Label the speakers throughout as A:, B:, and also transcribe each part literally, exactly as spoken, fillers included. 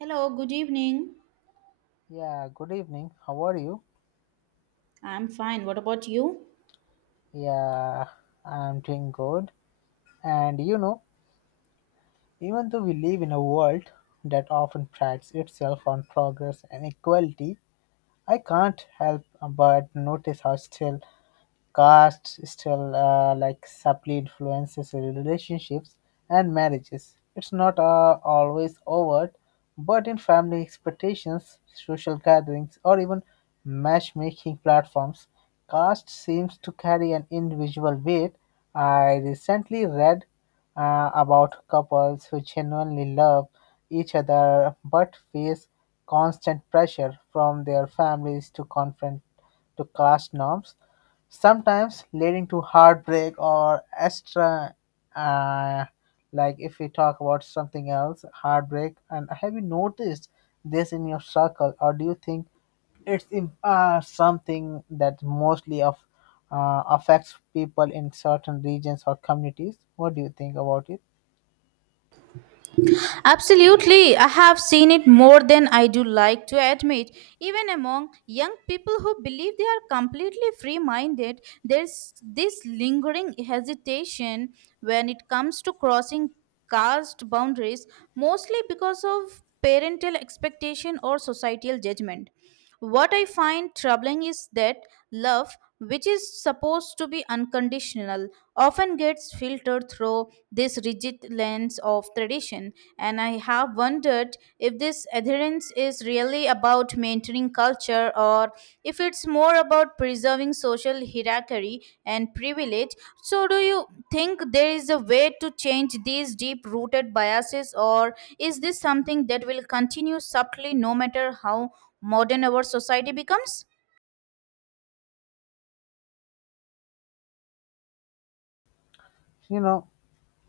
A: Hello, good evening.
B: Yeah, good evening. How are you?
A: I'm fine. What about you?
B: Yeah, I'm doing good. And you know, even though we live in a world that often prides itself on progress and equality, I can't help but notice how still Caste still uh, like subtly influences relationships and marriages. It's not uh, always overt, but in family expectations, social gatherings, or even matchmaking platforms, caste seems to carry an individual weight. I recently read uh, about couples who genuinely love each other but face constant pressure from their families to confront to caste norms sometimes leading to heartbreak or extra uh, like if we talk about something else heartbreak, and have you noticed this in your circle, or do you think it's im- uh, something that mostly of uh, affects people in certain regions or communities? What do you think about it?
A: Absolutely, I have seen it more than I do like to admit. Even among young people who believe they are completely free minded, there's this lingering hesitation when it comes to crossing caste boundaries, mostly because of parental expectation or societal judgment. What I find troubling is that love, which is supposed to be unconditional, often gets filtered through this rigid lens of tradition. And I have wondered if this adherence is really about maintaining culture or if it's more about preserving social hierarchy and privilege. So, do you think there is a way to change these deep rooted biases, or is this something that will continue subtly no matter how modern our society becomes?
B: You know,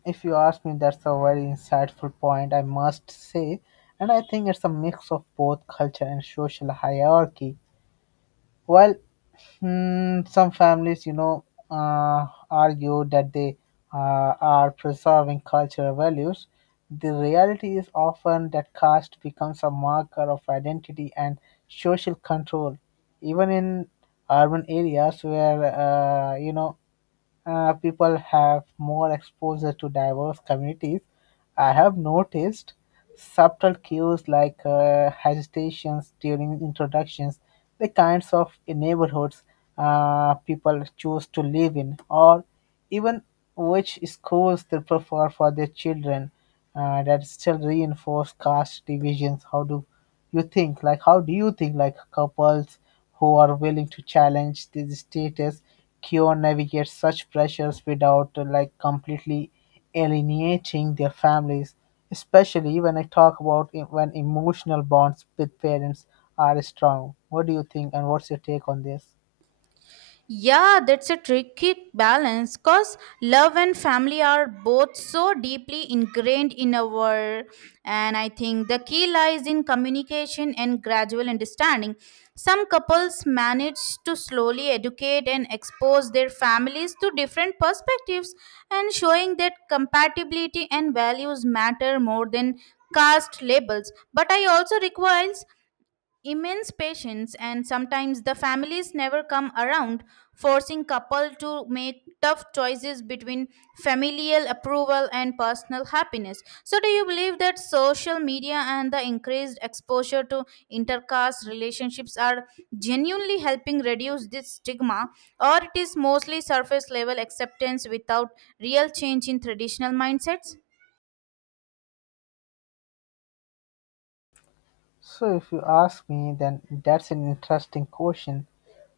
B: if you ask me, that's a very insightful point, I must say, and I think it's a mix of both culture and social hierarchy. While Hmm, some families, you know, uh, argue that they uh, are preserving cultural values. The reality is often that caste becomes a marker of identity and social control, even in urban areas where, uh, you know, uh, people have more exposure to diverse communities, I have noticed subtle cues like uh, hesitations during introductions, the kinds of neighborhoods uh, people choose to live in, or even which schools they prefer for their children uh, that still reinforce caste divisions. How do you think like how do you think like couples who are willing to challenge this status quo navigate such pressures without uh, like completely alienating their families, especially when I talk about e- when emotional bonds with parents are strong? What do you think, and what's your take on this?
A: Yeah, that's a tricky balance because love and family are both so deeply ingrained in our, and I think the key lies in communication and gradual understanding. Some couples manage to slowly educate and expose their families to different perspectives and showing that compatibility and values matter more than caste labels. But I also requires immense patience, and sometimes the families never come around, forcing couple to make tough choices between familial approval and personal happiness. So do you believe that social media and the increased exposure to intercaste relationships are genuinely helping reduce this stigma, or it is mostly surface level acceptance without real change in traditional mindsets?
B: So, if you ask me, then that's an interesting question.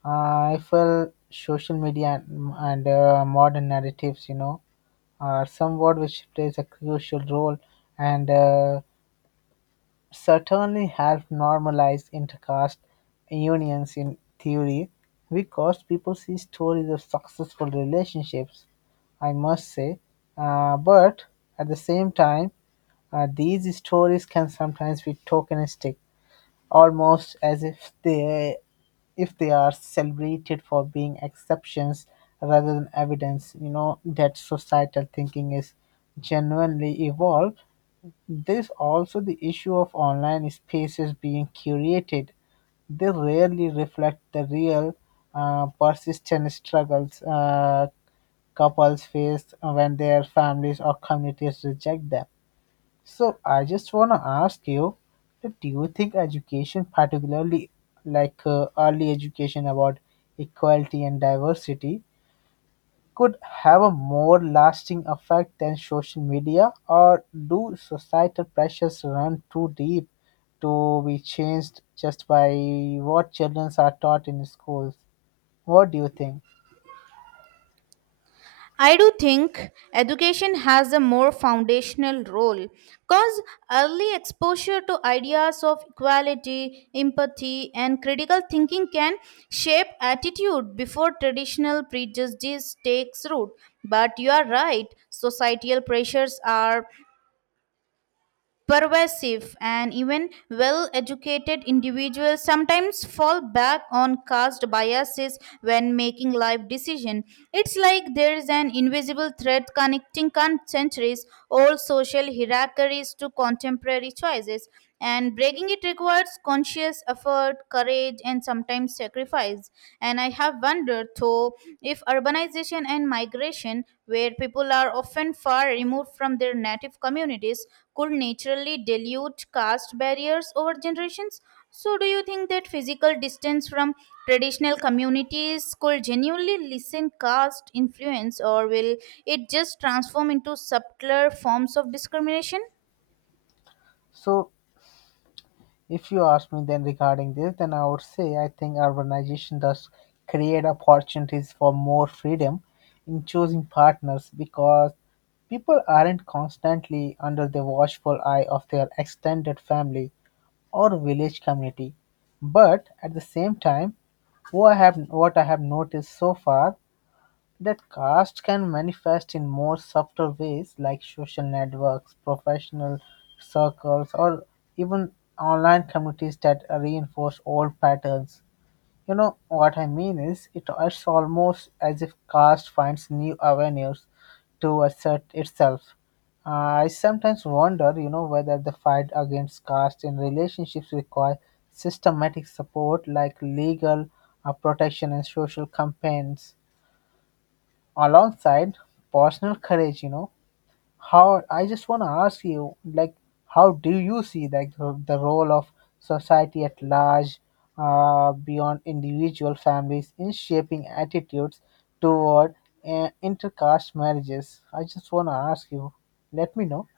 B: Uh, I feel social media and, and uh, modern narratives, you know, are somewhat which plays a crucial role, and uh, certainly help normalize intercaste unions in theory because people see stories of successful relationships, I must say. Uh, but at the same time, uh, these stories can sometimes be tokenistic, almost as if they if they are celebrated for being exceptions rather than evidence, you know, that societal thinking is genuinely evolved. There's also the issue of online spaces being curated. They rarely reflect the real uh, persistent struggles uh, couples face when their families or communities reject them. So I just want to ask you, that do you think education, particularly like uh, early education about equality and diversity, could have a more lasting effect than social media, or do societal pressures run too deep to be changed just by what children are taught in schools? What do you think?
A: I do think education has a more foundational role because early exposure to ideas of equality, empathy, and critical thinking can shape attitude before traditional prejudice takes root. But you are right, societal pressures are pervasive, and even well educated individuals sometimes fall back on caste biases when making life decisions. It's like there's an invisible thread connecting centuries old social hierarchies to contemporary choices, and breaking it requires conscious effort, courage, and sometimes sacrifice. And I have wondered though, if urbanization and migration, where people are often far removed from their native communities, could naturally dilute caste barriers over generations. So, do you think that physical distance from traditional communities could genuinely lessen caste influence, or will it just transform into subtler forms of discrimination?
B: So if you ask me then regarding this, then I would say I think urbanization does create opportunities for more freedom in choosing partners because people aren't constantly under the watchful eye of their extended family or village community. But at the same time, what I have what I have noticed so far that caste can manifest in more subtle ways like social networks, professional circles, or even online communities that reinforce old patterns. You know what I mean is it, it's almost as if caste finds new avenues to assert itself. Uh, I sometimes wonder, you know, whether the fight against caste in relationships requires systematic support like legal uh, protection and social campaigns alongside personal courage, you know, how I just want to ask you, like, how do you see like the, the role of society at large, uh, beyond individual families in shaping attitudes toward uh, intercaste marriages? I just want to ask you. Let me know.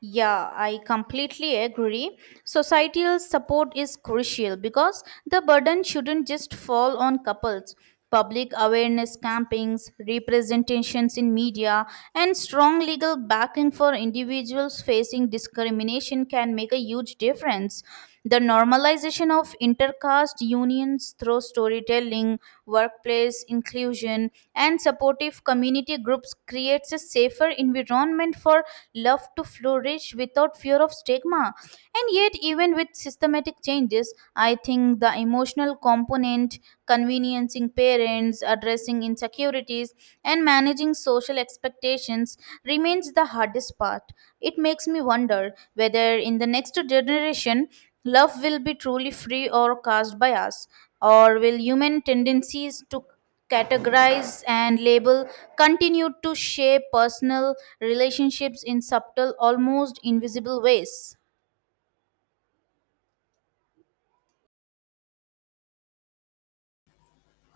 A: Yeah, I completely agree. Societal support is crucial because the burden shouldn't just fall on couples. Public awareness campaigns, representations in media, and strong legal backing for individuals facing discrimination can make a huge difference. The normalization of intercaste unions through storytelling, workplace inclusion, and supportive community groups creates a safer environment for love to flourish without fear of stigma. And yet, even with systematic changes, I think the emotional component, conveniencing parents, addressing insecurities, and managing social expectations remains the hardest part. It makes me wonder whether in the next generation, love will be truly free or cast by us, or will human tendencies to categorize and label continue to shape personal relationships in subtle, almost invisible ways?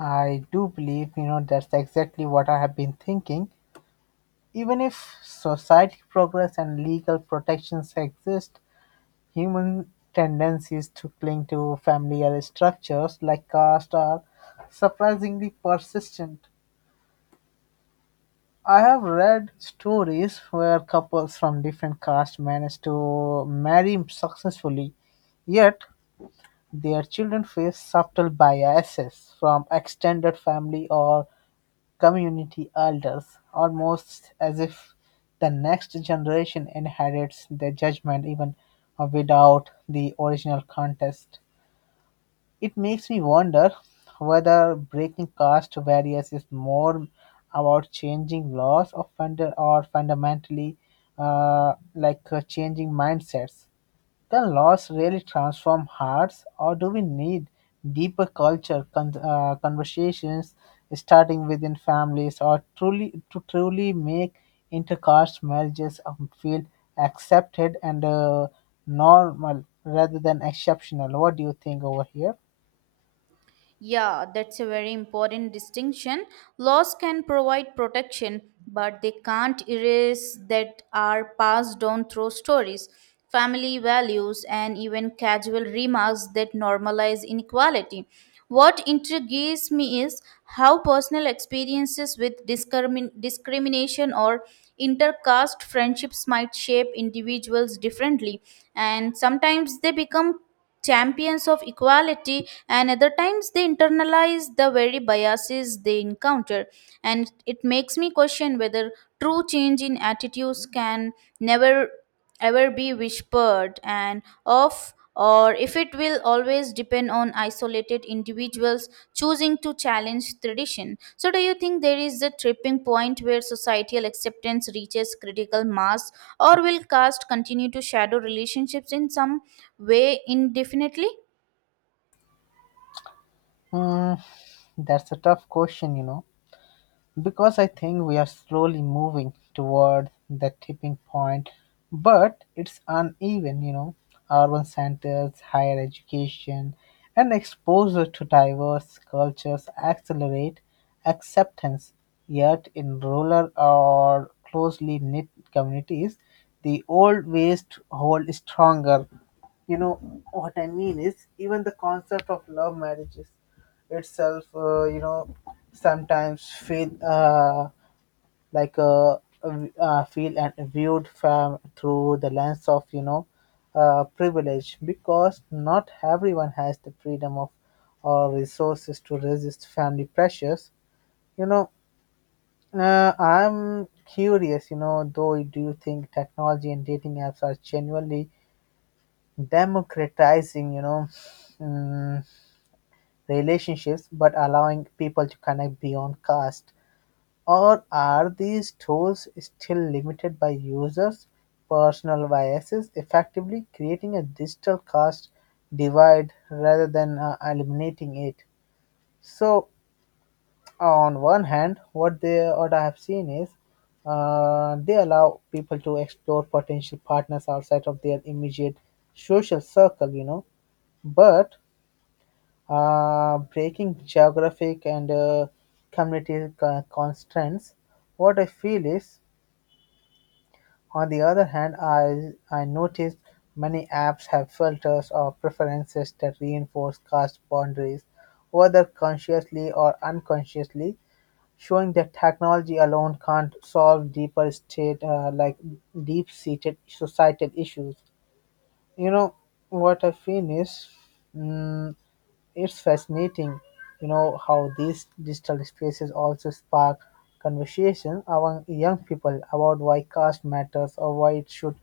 B: I do believe, you know, that's exactly what I have been thinking. Even if society progress and legal protections exist, human tendencies to cling to familiar structures like caste are surprisingly persistent. I have read stories where couples from different castes manage to marry successfully, yet their children face subtle biases from extended family or community elders, almost as if the next generation inherits their judgment even without the original context. It makes me wonder whether breaking caste barriers is more about changing laws, or, funda- or fundamentally uh, like uh, changing mindsets. Can laws really transform hearts, or do we need deeper culture con- uh, conversations starting within families, or truly to truly make intercaste marriages um, feel accepted and uh, normal rather than exceptional? What do you think over here?
A: Yeah, that's a very important distinction. Laws can provide protection, but they can't erase that are passed down through stories, family values, and even casual remarks that normalize inequality. What intrigues me is how personal experiences with discrimin- discrimination or intercaste friendships might shape individuals differently, and sometimes they become champions of equality, and other times they internalize the very biases they encounter. And it makes me question whether true change in attitudes can never ever be whispered and off, or if it will always depend on isolated individuals choosing to challenge tradition. So do you think there is a tripping point where societal acceptance reaches critical mass, or will caste continue to shadow relationships in some way indefinitely?
B: Mm, that's a tough question, you know, because I think we are slowly moving toward that tipping point, but it's uneven, you know. Urban centers, higher education, and exposure to diverse cultures accelerate acceptance. Yet, in rural or closely knit communities, the old ways hold stronger. You know what I mean is even the concept of love marriages itself uh, you know sometimes feel uh, like a, uh, feel and viewed from through the lens of, you know, uh, privilege because not everyone has the freedom of or resources to resist family pressures, you know. Uh, i'm curious, you know, though, do you think technology and dating apps are genuinely democratizing, you know, mm, relationships but allowing people to connect beyond caste? Or are these tools still limited by users' personal biases, effectively creating a digital caste divide rather than uh, eliminating it? So, on one hand, what they what I have seen is uh, they allow people to explore potential partners outside of their immediate social circle, you know, but uh, breaking geographic and uh, community co- constraints, what I feel is on the other hand, I, I noticed many apps have filters or preferences that reinforce caste boundaries, whether consciously or unconsciously, showing that technology alone can't solve deeper state uh, like deep-seated societal issues, you know. What I feel is mm, it's fascinating, you know, how these digital spaces also spark conversation among young people about why caste matters or why it should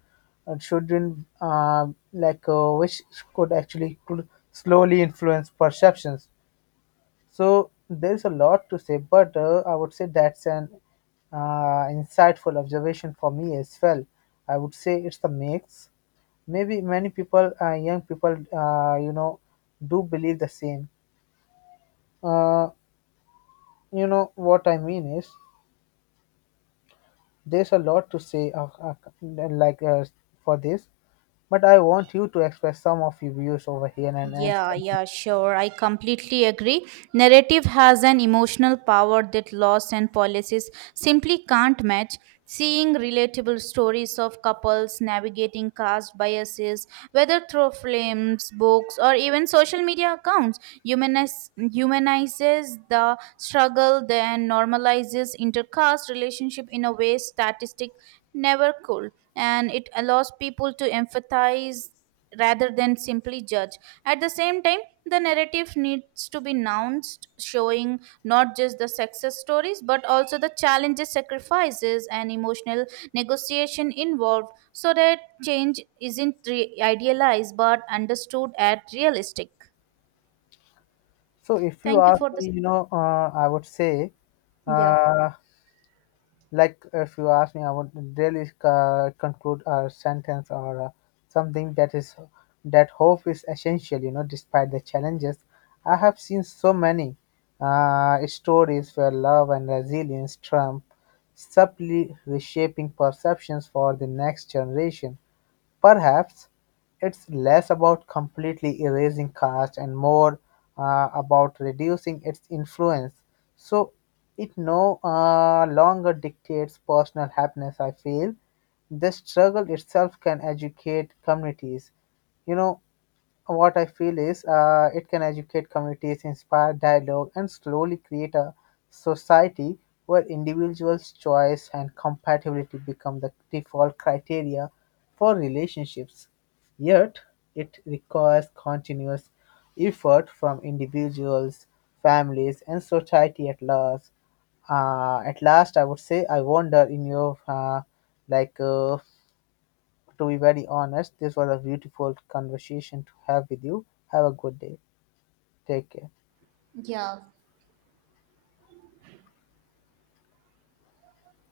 B: it shouldn't uh, like uh, which could actually could slowly influence perceptions. So there's a lot to say, but uh, I would say that's an uh, insightful observation for me as well. I would say it's the mix. Maybe many people, uh, young people, uh, you know, do believe the same. Uh, you know what I mean is there's a lot to say, uh, uh, like uh, for this, but I want you to express some of your views over here and add
A: Yeah,
B: something.
A: yeah, sure. I completely agree. Narrative has an emotional power that laws and policies simply can't match. Seeing relatable stories of couples navigating caste biases, whether through films, books, or even social media accounts, humanize, humanizes the struggle, then normalizes intercaste relationship in a way statistic never could, and it allows people to empathize rather than simply judge. At the same time, the narrative needs to be nuanced, showing not just the success stories but also the challenges, sacrifices, and emotional negotiation involved so that change isn't re- idealized but understood at realistic.
B: So if you
A: Thank you
B: ask
A: for this.
B: me, you know, uh, I would say.
A: Yeah.
B: Uh, Like if you ask me, I would really uh, conclude a sentence or uh, something that is that hope is essential. You know, despite the challenges, I have seen so many uh, stories where love and resilience trump, subtly reshaping perceptions for the next generation. Perhaps it's less about completely erasing caste and more uh, about reducing its influence, so it no uh, longer dictates personal happiness, I feel. The struggle itself can educate communities. You know, what I feel is uh, it can educate communities, inspire dialogue, and slowly create a society where individuals' choice and compatibility become the default criteria for relationships. Yet, it requires continuous effort from individuals, families, and society at large. Uh, at last, I would say, I wonder in your uh, like. Uh, to be very honest, this was a beautiful conversation to have with you. Have a good day. Take care.
A: Yeah,